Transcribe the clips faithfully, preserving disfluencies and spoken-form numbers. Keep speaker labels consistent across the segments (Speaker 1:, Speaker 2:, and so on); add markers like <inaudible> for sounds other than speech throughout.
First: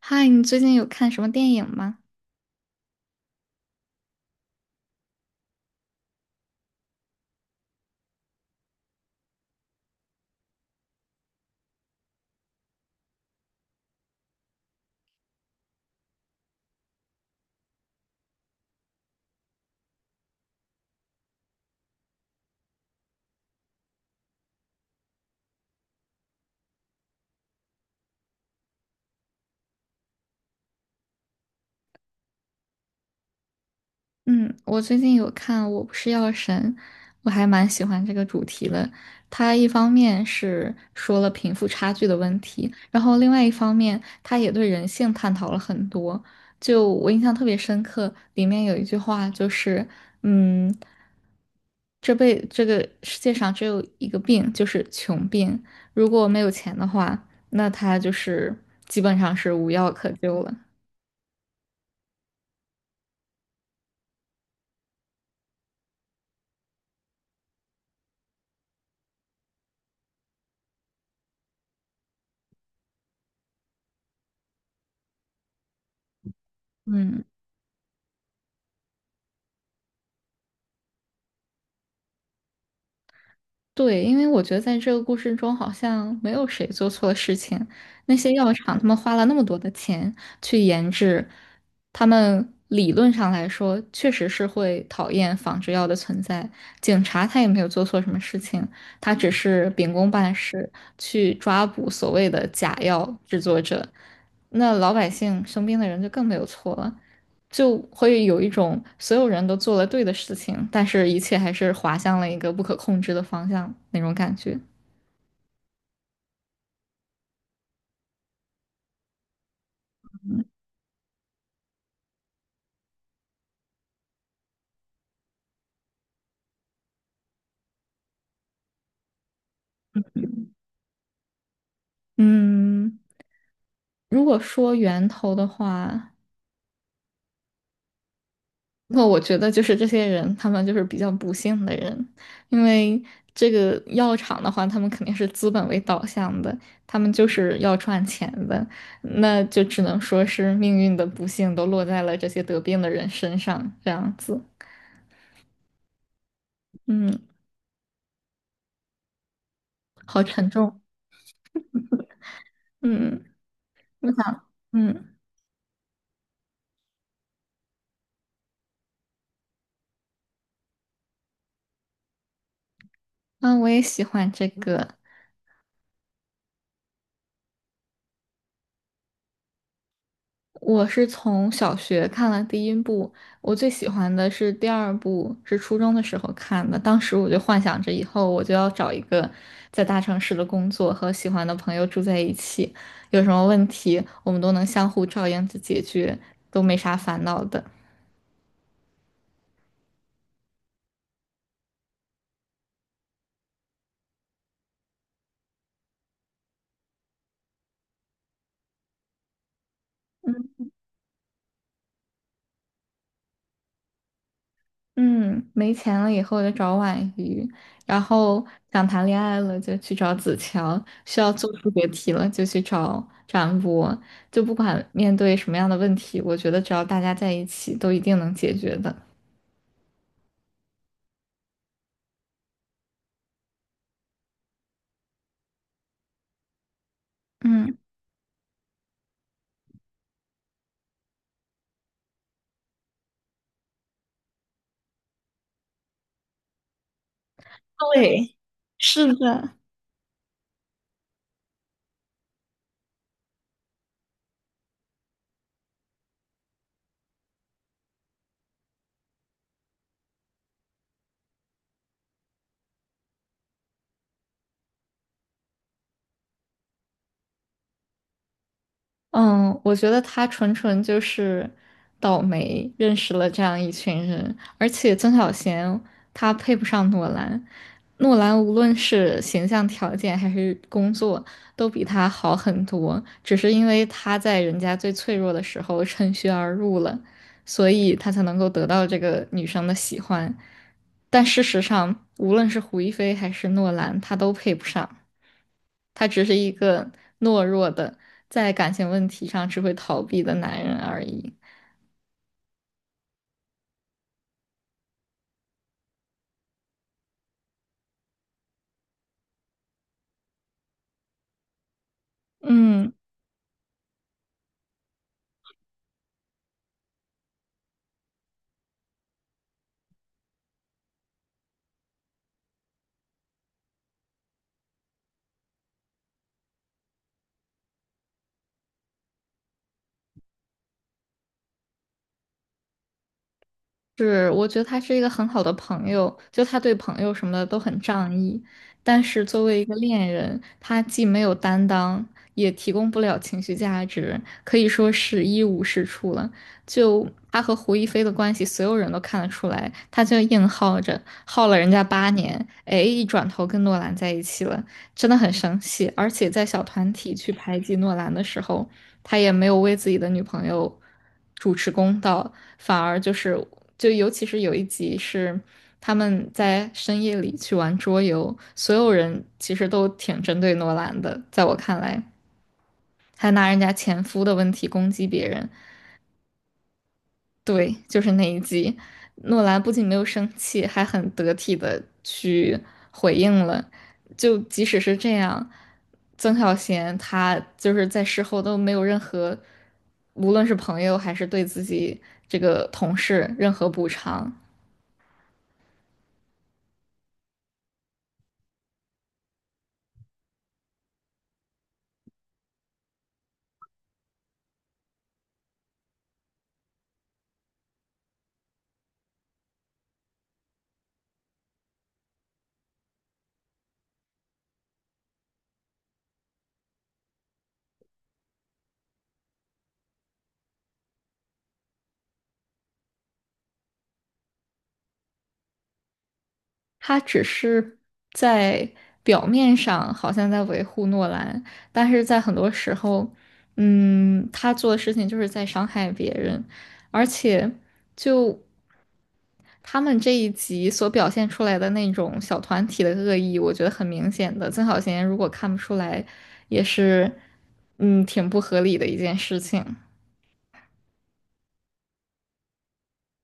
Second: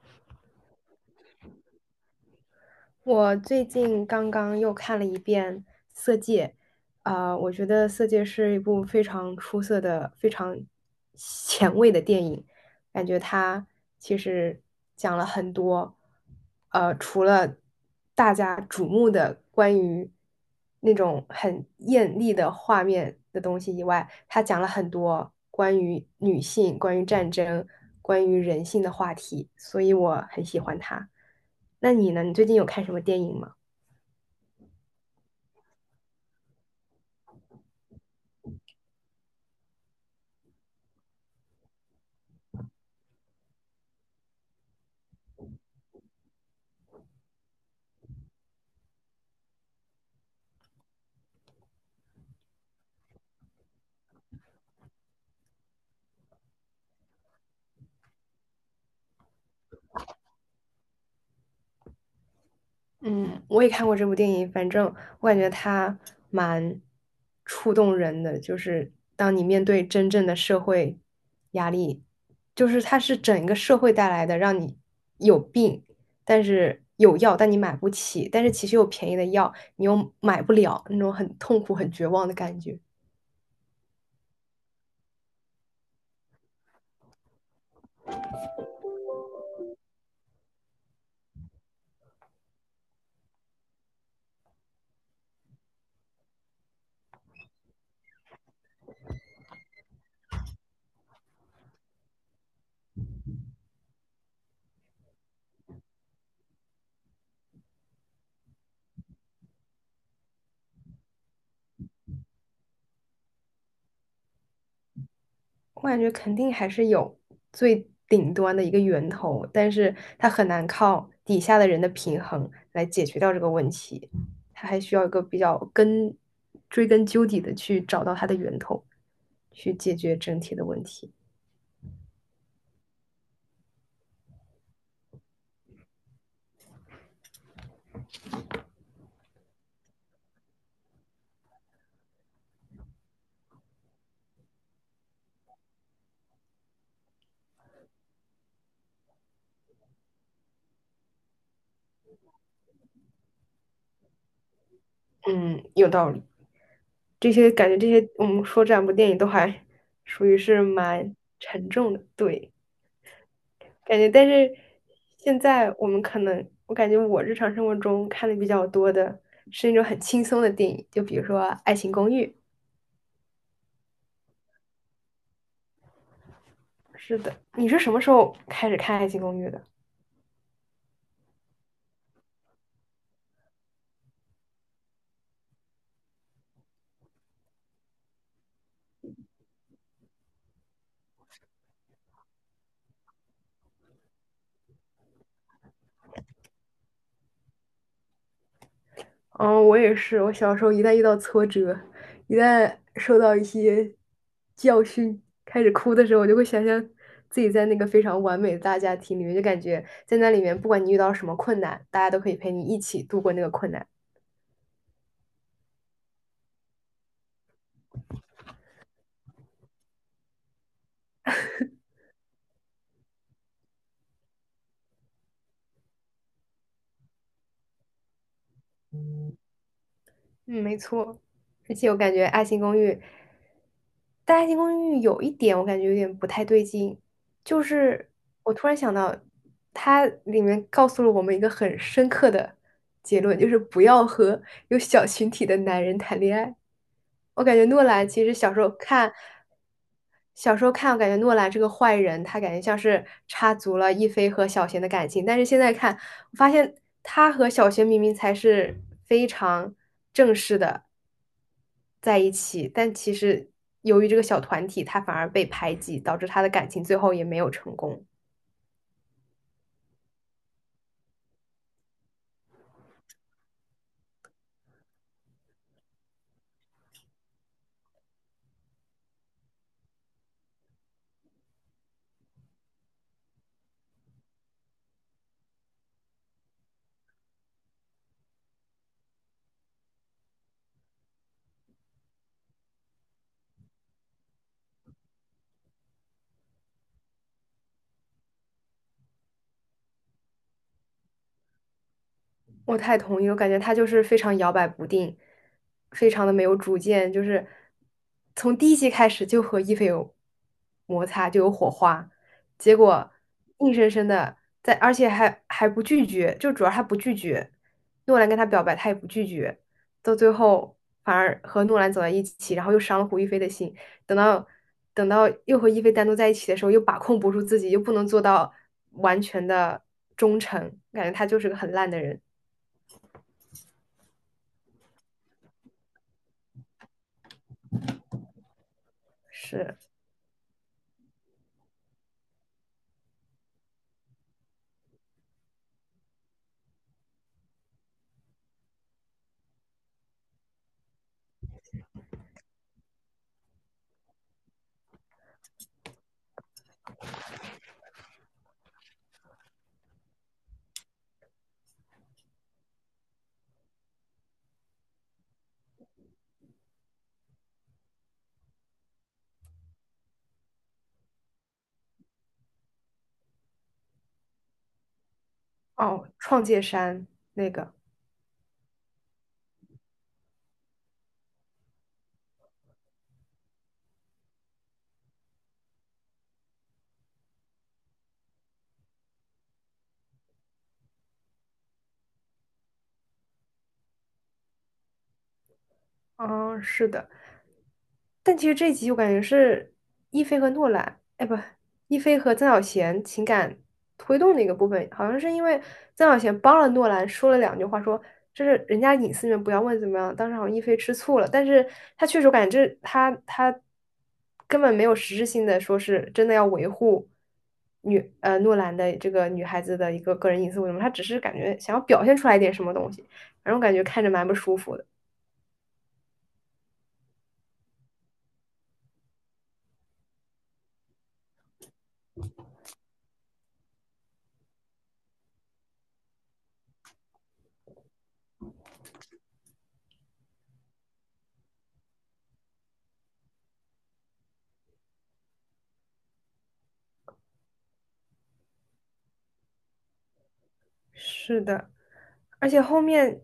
Speaker 1: 嗨，你最近有看什么电影吗？
Speaker 2: 我最近刚刚又看了一遍《色戒》，啊、我觉得《色戒》是一部非常出色的、非常前卫的电影。感觉他其实讲了很多，呃，除了大家瞩目的关于那种很艳丽的画面的东西以外，他讲了很多关于女性、关于战争、关于人性的话题，所以我很喜欢他。那你呢？你最近有看什么电影吗？
Speaker 1: 嗯，我最近有看《我不是药神》，我还蛮喜欢这个主题的。它一方面是说了贫富差距的问题，然后另外一方面，它也对人性探讨了很多。就我印象特别深刻，里面有一句话就是，嗯，这辈这个世界上只有一个病，就是穷病。如果没有钱的话，那他就是基本上是无药可救了。
Speaker 2: 嗯，我也看过这部电影，反正我感觉它蛮触动人的，就是当你面对真正的社会压力，就是它是整个社会带来的，让你有病，但是有
Speaker 1: 嗯。
Speaker 2: 药，但你买不起，但是其实有便宜的药，你又买不了，那种很痛苦、很绝望的感觉。
Speaker 1: 对，因为我觉得在这个故事中，好像没有谁做错了事情。那些药厂，他们花了那么多的钱去研制，他们理论上来说，确实是会讨厌仿制药的存在。警察他也没有做错什么事情，他只是秉公办事，去抓捕所谓的假药制作者，那老百姓生病的人就更没有错了，就会有一种所有人都做了对的事情，但是一切还是滑向了一个不可控制的方向那种感觉。
Speaker 2: 我感觉肯定还是有最顶端的一个源头，但是它很难靠底下的人的平衡来解决掉这个问题，它还需要一个比较根，追根究底的去找到它的源头，去解决整体的问题。
Speaker 1: 嗯，如果说源头的话。那我觉得就是这些人，他们就是比较不幸的人，因为这个药厂的话，他们肯定是资本为导向的，他们就是要赚钱的，那就只能说是命运的不幸都落在了这些得病的人身上，这样子。
Speaker 2: 嗯，有道理。
Speaker 1: 嗯，
Speaker 2: 这些感觉这些我们说这两部电影都还 <laughs>
Speaker 1: 好
Speaker 2: 属于
Speaker 1: 沉
Speaker 2: 是
Speaker 1: 重。
Speaker 2: 蛮沉重的，对。
Speaker 1: 嗯，嗯
Speaker 2: 感觉，
Speaker 1: 我
Speaker 2: 但
Speaker 1: 想，
Speaker 2: 是
Speaker 1: 嗯，
Speaker 2: 现在我们可能，我感觉我日常生活中看的比较多的是那种很轻松的电影，就比如说《爱情公寓》。
Speaker 1: 啊，我也喜欢这个。
Speaker 2: 是的，你是什么时候开始看《爱情公寓》的？
Speaker 1: 我是从小学看了第一部，我最喜欢的是第二部，是初中的时候看的。当时我就幻想着以后我就要找一个在大城市的工作，和喜欢的朋友住在一起，有什么问题我们都能相互照应着解决，都没啥烦恼的。
Speaker 2: 嗯，我也是，我小时候一旦遇到挫折，一旦受到一些教训，开始哭的时候，我就会想象自己在那个非常完美的大家庭里面，就感觉在那里面，不管你遇到什么困难，大家都可以陪你一起度过那个困难。
Speaker 1: 嗯，没钱了以后就找婉瑜，然后想谈恋爱了就去找子乔，需要做数学题了就去找展博，就不管面对什么样的问题，我觉得只要大家在一起，都一定能解决的。
Speaker 2: 嗯，没错。而且我感觉《爱情公寓》，但《爱情公寓》有一点我感觉有点不太对劲，就
Speaker 1: 嗯。
Speaker 2: 是我突然想到，它里面告诉了我们一个很深刻的结论，就是不要和有小群体的男人谈恋爱。我感觉诺兰其实
Speaker 1: 对，
Speaker 2: 小时候看，
Speaker 1: 是的。
Speaker 2: 小时候看，我感觉诺兰这个坏人，他感觉像是插足了一菲和小贤的感情，但是现在看，我发现他和小贤明明才是非常正式的在一起，但其实由于这个小团体，他反而被排挤，导致他的感情最后也没有成功。
Speaker 1: 嗯，我觉得他纯纯就是倒霉，认识了这样一群人，而且曾小贤他配不上诺兰，诺兰无论是形象条件还是工作都比他好很多，只是因为他在人家最脆弱的时候趁虚而入了，所以他才能够得到这个女生的喜欢，但事实上，无论是胡一菲还是诺兰，他都配不上。他只是一个懦弱的，在感情问题上只会逃避的男人而已。
Speaker 2: 我太同意了我感觉他就是非常摇摆不定，非常的没有主见，就是从第一集开始就和伊菲有摩擦，就有火花，结
Speaker 1: 嗯，
Speaker 2: 果硬生生的在，而且还还不拒绝，就主要他不拒绝，诺兰跟他表白，他也不拒绝，到最后反而和诺兰走在一起，然后又伤了胡一菲的心，等到等到又和一菲单独在一起的时候，又把控不住自己，又不能做到完全的忠诚，感觉他就是个很烂的人。
Speaker 1: 是，我觉得他是一个很好的朋友，就他对朋友什么的都很仗义，但是作为一个
Speaker 2: 是
Speaker 1: 恋人，他既没有担当，也提供不了情绪价值，可以说是一无是处了。就他和胡一菲的关系，所有人都看得出来，他就硬耗着，耗了人家八年，哎，一转头跟诺兰在一起了，真的很生气。而且在小团体去排挤诺兰的时候，他也没有为自己的女朋友主持公道，反而就是就尤其是有一集是他们在深夜里去玩桌游，所有人其实都挺针对诺兰的，在我看来，还拿人家前夫的问题攻击别人。
Speaker 2: 哦，创界山那个，
Speaker 1: 对，就是那一集，诺兰不仅没有生气，还很得体的去回应了。就即使是这样，曾小贤他就是在事后都没有任何，无论是朋友还是对自己这个同事任何补偿，
Speaker 2: 嗯，是的，但其实这一集我感觉是一菲和诺兰，哎不，一菲和曾小贤情感推动的一个部分，好像是因为曾小贤帮了诺兰说了两句话说，这是人家隐私里面不要问怎么样。当时好像一菲吃醋了，但是他确实我感觉这他他根本没有实质性的说是真的要维护女呃诺兰的这个女孩子的一个个人隐私为什么，他只是感觉想要表现出来一点什么东西，反正我感觉看着蛮不舒服的。
Speaker 1: 他只是在表面上好像在维护诺兰，但是在很多时候，嗯，他做的事情就是在伤害别人。而且就。他们这一集所表现出来的那种小团体的恶意，我觉得很明显的。曾小贤如果看不出来，也是，嗯，挺不合理的一件事情。
Speaker 2: 是的，而且后面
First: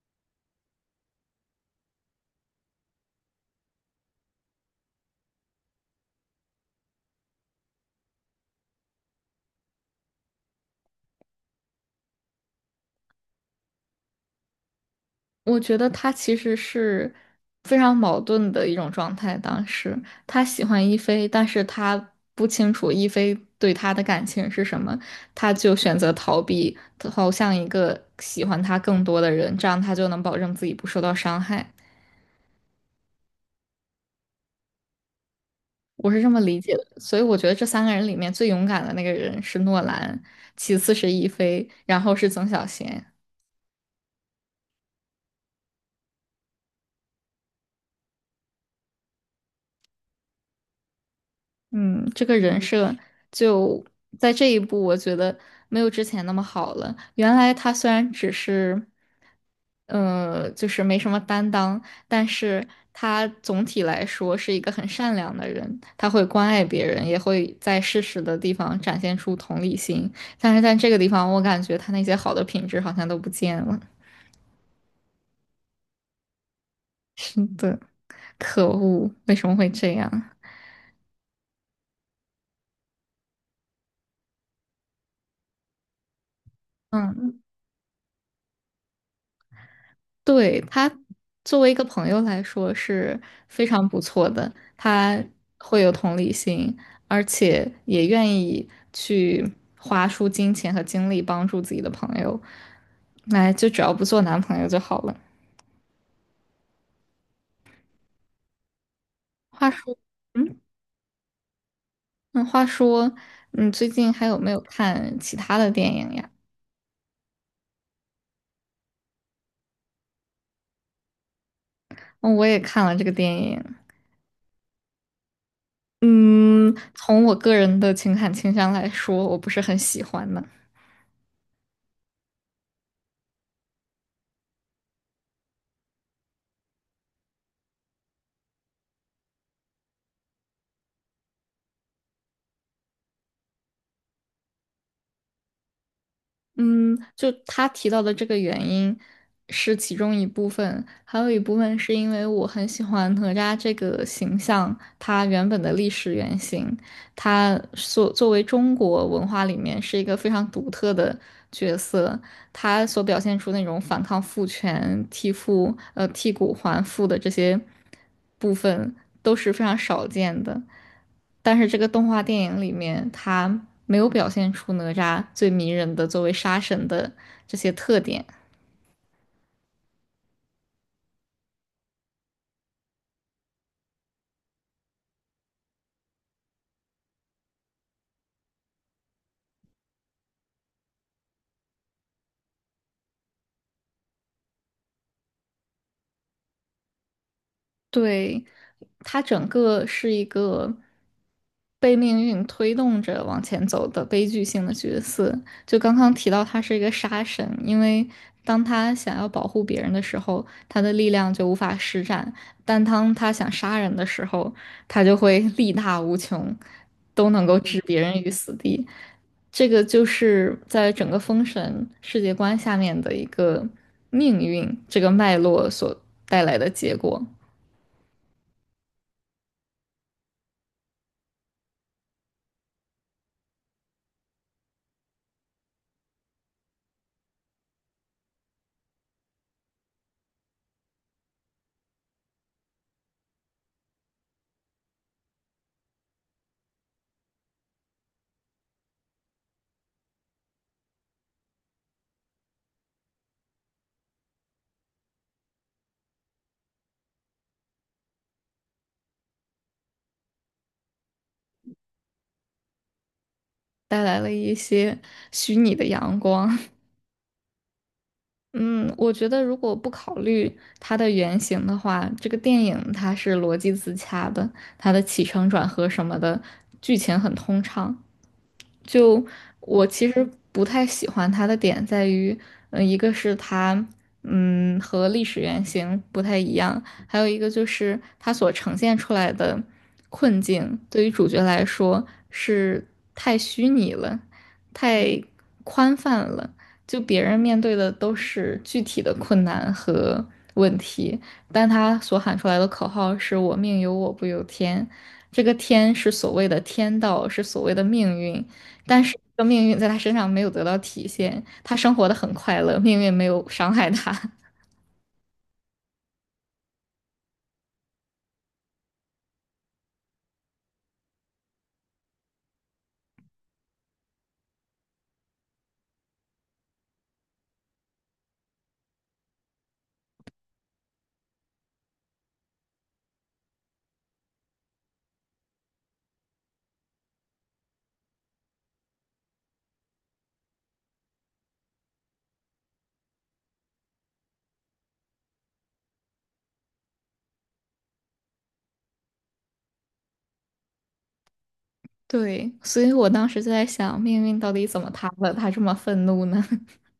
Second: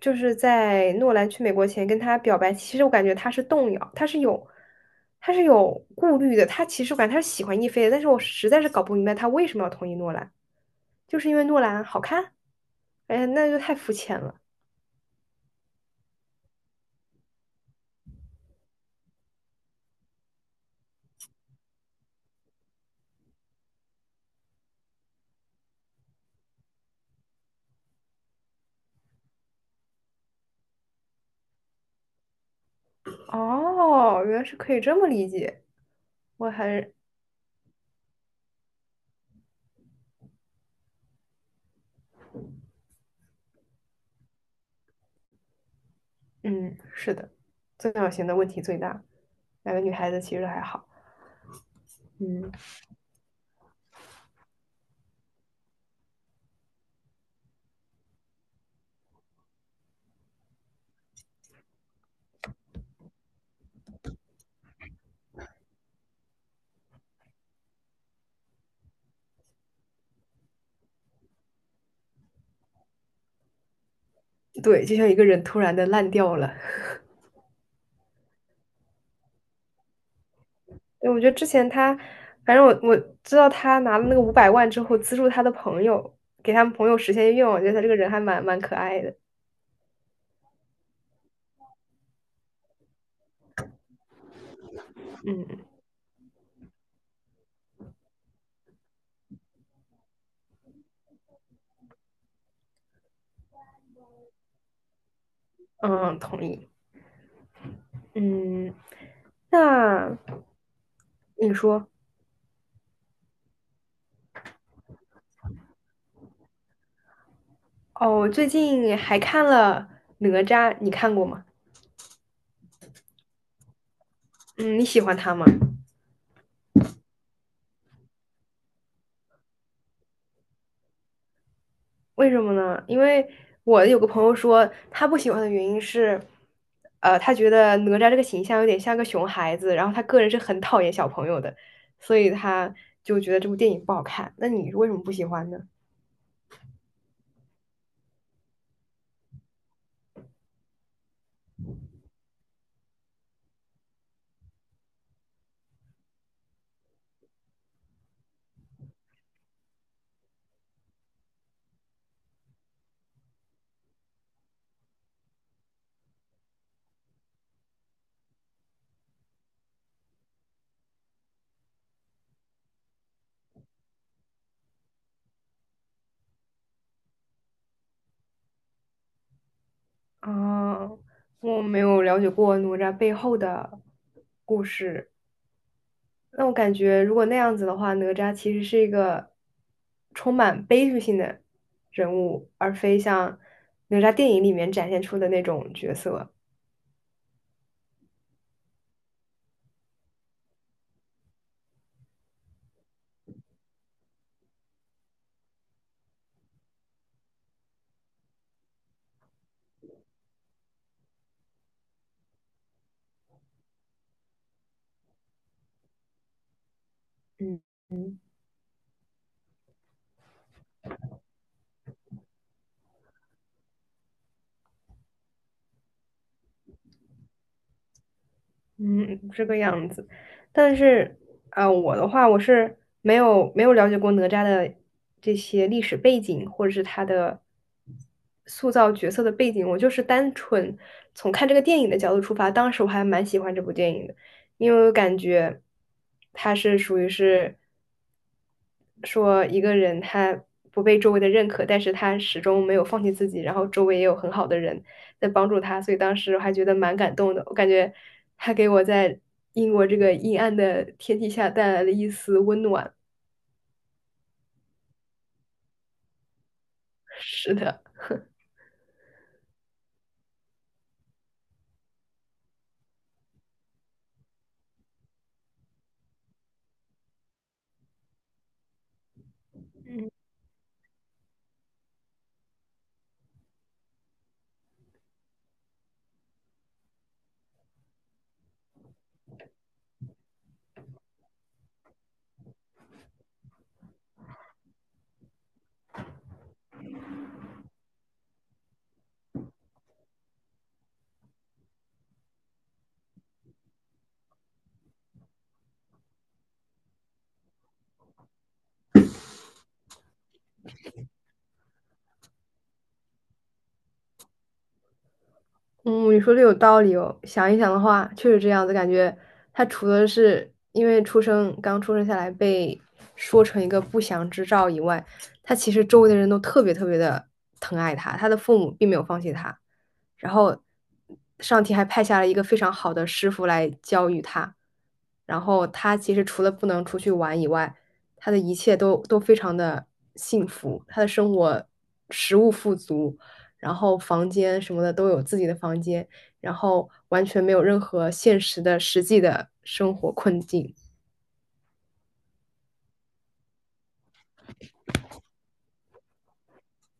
Speaker 2: 就是在诺兰去美国前跟他表白，其实我感觉他是动摇，他是有他是有顾虑的，他其实我感觉他是喜欢亦菲的，但是我实在是搞不明白他为什么要同意诺兰，就是因为诺兰好看？哎呀那就太肤浅了。
Speaker 1: 我觉得他其实是非常矛盾的一种状态。当时他喜欢一菲，但是他不清楚一菲对他的感情是什么，他就选择逃避，投向一个喜欢他更多的人，这样他就能保证自己不受到伤害。
Speaker 2: 哦，原来是可以这么理解，
Speaker 1: 我是这么
Speaker 2: 我
Speaker 1: 理解
Speaker 2: 还
Speaker 1: 的，所以我觉得这三个人里面最勇敢的那个人是诺兰，其次是亦菲，然后是曾小贤。
Speaker 2: 嗯是的，自小型的问题最大，两个女孩子其实还好，
Speaker 1: 嗯，这个
Speaker 2: 嗯，
Speaker 1: 人设就在这一步，我觉得没有之前那么好了。原来他虽然只是，呃，就是没什么担当，但是他总体来说是一个很善良的人，他会关爱别人，也会在适时的地方展现出同理心。但是在这个地方，我感觉他那些好的品质好像都不见了。
Speaker 2: 对，就像一个人突然的烂掉了。
Speaker 1: <laughs> 是的，可恶，为什么会这样？
Speaker 2: 对，我觉得之前他，反正我我知道他拿了那个五百万之后，资助他的朋友，给他们朋友实现
Speaker 1: 嗯，
Speaker 2: 愿望，我觉得他这个人还蛮蛮可爱的。
Speaker 1: 对，他作为一个朋友来说是非常不错的，他
Speaker 2: 嗯
Speaker 1: 会有同理心，而且也愿意去花出金钱和精力帮助自己的朋友。来，就只要不做男朋友就好了。
Speaker 2: 嗯，同意。嗯，
Speaker 1: 话说，
Speaker 2: 那
Speaker 1: 嗯，
Speaker 2: 你说，
Speaker 1: 那话说，你最近还有没有看其他的电影呀？
Speaker 2: 哦，我最近还看了《哪吒》，你看过吗？
Speaker 1: 嗯，我也看了这个电影。
Speaker 2: 嗯，你喜欢他吗？
Speaker 1: 嗯，从我个人的情感倾向来说，我不是很喜欢的。
Speaker 2: 为什么呢？因为我有个朋友说，他不喜欢的原因是，呃，他觉得哪吒这个形象有点像个熊孩子，然后他个人是很讨厌小朋友的，所以他就觉得这部电影不好看。那你为什么不喜欢呢？
Speaker 1: 嗯，就他提到的这个原因是其中一部分，还有一部分是因为我很喜欢哪吒这个形象，他原本的历史原型，他所作为中国文化里面是一个非常独特的角色，他所表现出那种反抗父权、替父呃替骨还父的这些部分都是非常少见的。但是这个动画电影里面，他没有表现出哪吒最迷人的作为杀神的这些特点。
Speaker 2: 啊，我没有了解过哪吒背后的故事。那我感觉，如果那样子的话，哪吒其实是一个充满悲剧性的人物，而非像哪吒电影里面展现出的那种角色。
Speaker 1: 对，他整个是一个被命运推动着往前走的悲剧性的角色。就刚刚提到，他是一个杀神，因为当他想要保护别人的时候，他的力量就无法施展；但当他想杀人的时候，他就会力大无穷，都能够置别人于死地。这个就是在整个封神世界观下面的一个命运这个脉络所带来的结果。
Speaker 2: 嗯，这个样子。但是，啊，我的话，我是没有没有了解过哪吒的这些历史背景，或者是他的塑造角色的背景。我就是单纯从看这个电影的角度出发，当时我还蛮喜欢这部电影的，因为我感觉它是属于是。说一个人他不被周围的认可，但是他始终没有放弃自己，然后周围也有很好的人在帮助他，所以当时我还觉得蛮感动的。我感觉他给我在英国这个阴暗的天气下带来了一丝温暖。
Speaker 1: 带来了一些虚拟的阳光。
Speaker 2: 是的。
Speaker 1: 嗯，我觉得如果不考虑它的原型的话，这个电影它是逻辑自洽的，它的起承转合什么的，剧情很通畅。就我其实不太喜欢它的点在于，嗯、一个是它，嗯，和历史原型不太一样，还有一个就是它所呈现出来的困境，对于主角来说是太虚拟了，太宽泛了。就别人面对的都是具体的困难和问题，但他所喊出来的口号是“我命由我不由天”，这个天是所谓的天道，是所谓的命运，但是这个命运在他身上没有得到体现，他生活的很快乐，命运没有伤害他。<laughs>
Speaker 2: 嗯，你说的有道理哦。想一想的话，确实这样子，感觉他除了是因为出生刚出生下来被说成一个不祥之兆以外，他其实周围的人都特别特别的疼爱他，他的父母并没有放弃他，然后上天还派下了一个非常好的师傅来教育他，然后他其实除了不能出去玩以外，他的一切都都非常的幸福，他的生活食物富足。然后房间什么的都有自己的房间，然后完全没有任何现实的实际的生活困境。
Speaker 1: 对，所以我当时就在想，命运到底怎么塌了？他这么愤怒呢？<laughs>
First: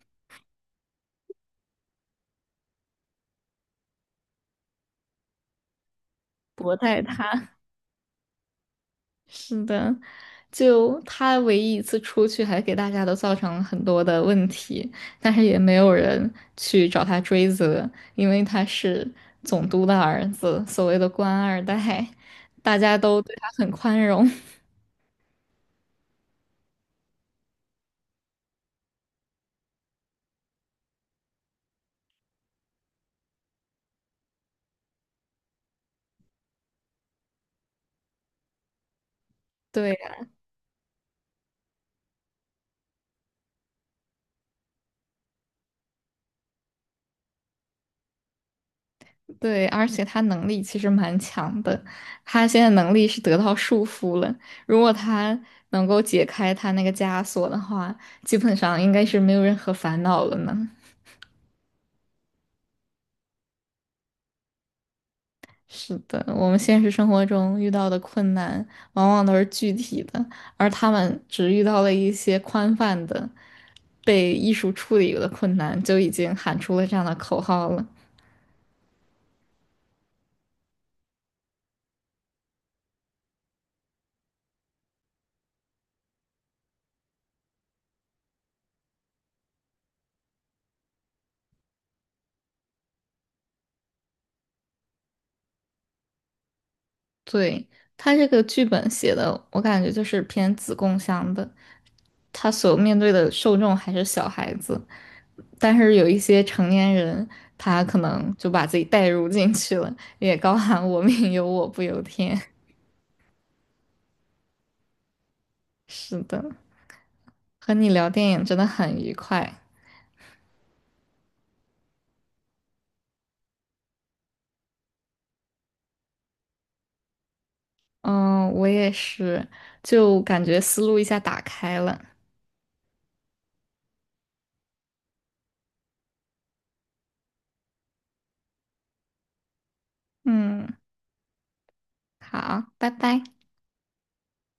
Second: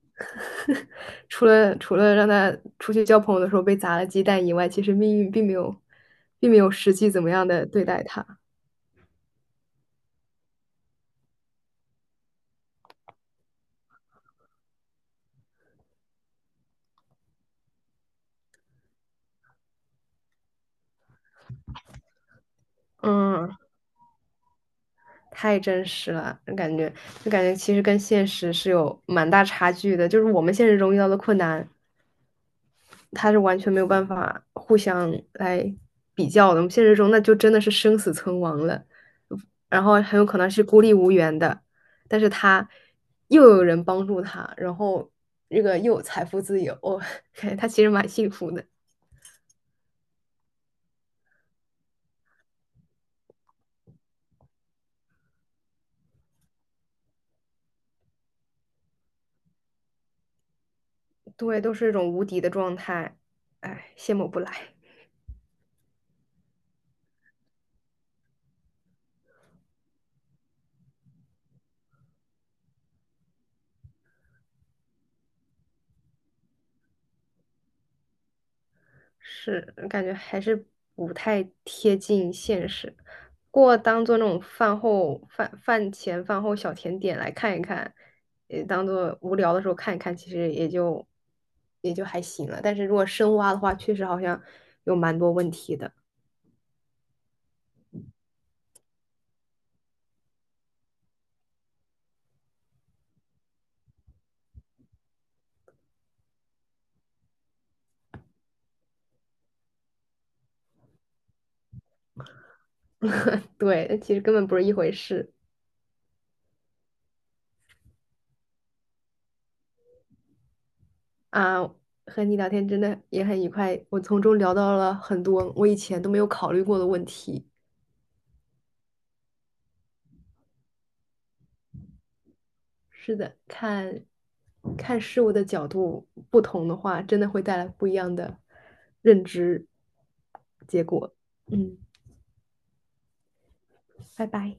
Speaker 2: 除了除了让他出去交朋友的时候被砸了鸡蛋以外，其实命运并没有并没有
Speaker 1: 薄
Speaker 2: 实
Speaker 1: 待
Speaker 2: 际怎么样
Speaker 1: 他。
Speaker 2: 的对待他。
Speaker 1: 是的，就他唯一一次出去，还给大家都造成了很多的问题，但是也没有人去找他追责，因为他是总督的儿子，所谓的官二代，大家都对他
Speaker 2: 嗯，
Speaker 1: 很宽容。<laughs>
Speaker 2: 太真实了，感觉就感觉其实跟现实是有蛮大差距的，就是我们现实中遇到的困难。他是完全没有办法互相来比较的。我们现实中那就真的是生死存亡了，然
Speaker 1: 对
Speaker 2: 后很有
Speaker 1: 呀。
Speaker 2: 可能是孤立无援的。但是他又有人帮助他，然后这个又有财富自由，<laughs> 哦他其实蛮幸福的。
Speaker 1: 对，而且他能力其实蛮强的，他现在能力是得到束缚了。如果他能够解开他那个枷锁的话，基本上应该是没有任何烦恼了呢。
Speaker 2: 对，都是一种无敌的状态，哎，羡慕不来。
Speaker 1: 是的，我们现实生活中遇到的困难往往都是具体的，而他们只遇到了一些宽泛的、被艺术处理的困难，就已经喊出了这样的口号了。
Speaker 2: 是，感觉还是不太贴近现实。不过当做那种饭后饭饭前饭后小甜点来看一看，也当做无聊的时候看一看，其实也就也就还行了。但是如果深挖的话，确实好像有蛮多问题的。
Speaker 1: 对，他这个剧本写的，我感觉就是偏子供向的，他所面对的受众还是小孩子，但是有一些成年人，他可能就把自己带入进去了，也高喊“我命由我不由天” <laughs>。
Speaker 2: 对，其实根本不是一回事
Speaker 1: 是的。和你聊电影真的很愉快。
Speaker 2: 啊。和你聊天真的也很愉快，我从中聊到了很多我以前都没有考虑过的问题。
Speaker 1: 嗯，我也是，就感觉思路一下打开了。
Speaker 2: 是的，看看事物的角度不同的话，真的会带来不一样的认知
Speaker 1: 嗯，
Speaker 2: 结果。嗯，
Speaker 1: 好，拜拜。
Speaker 2: 拜拜。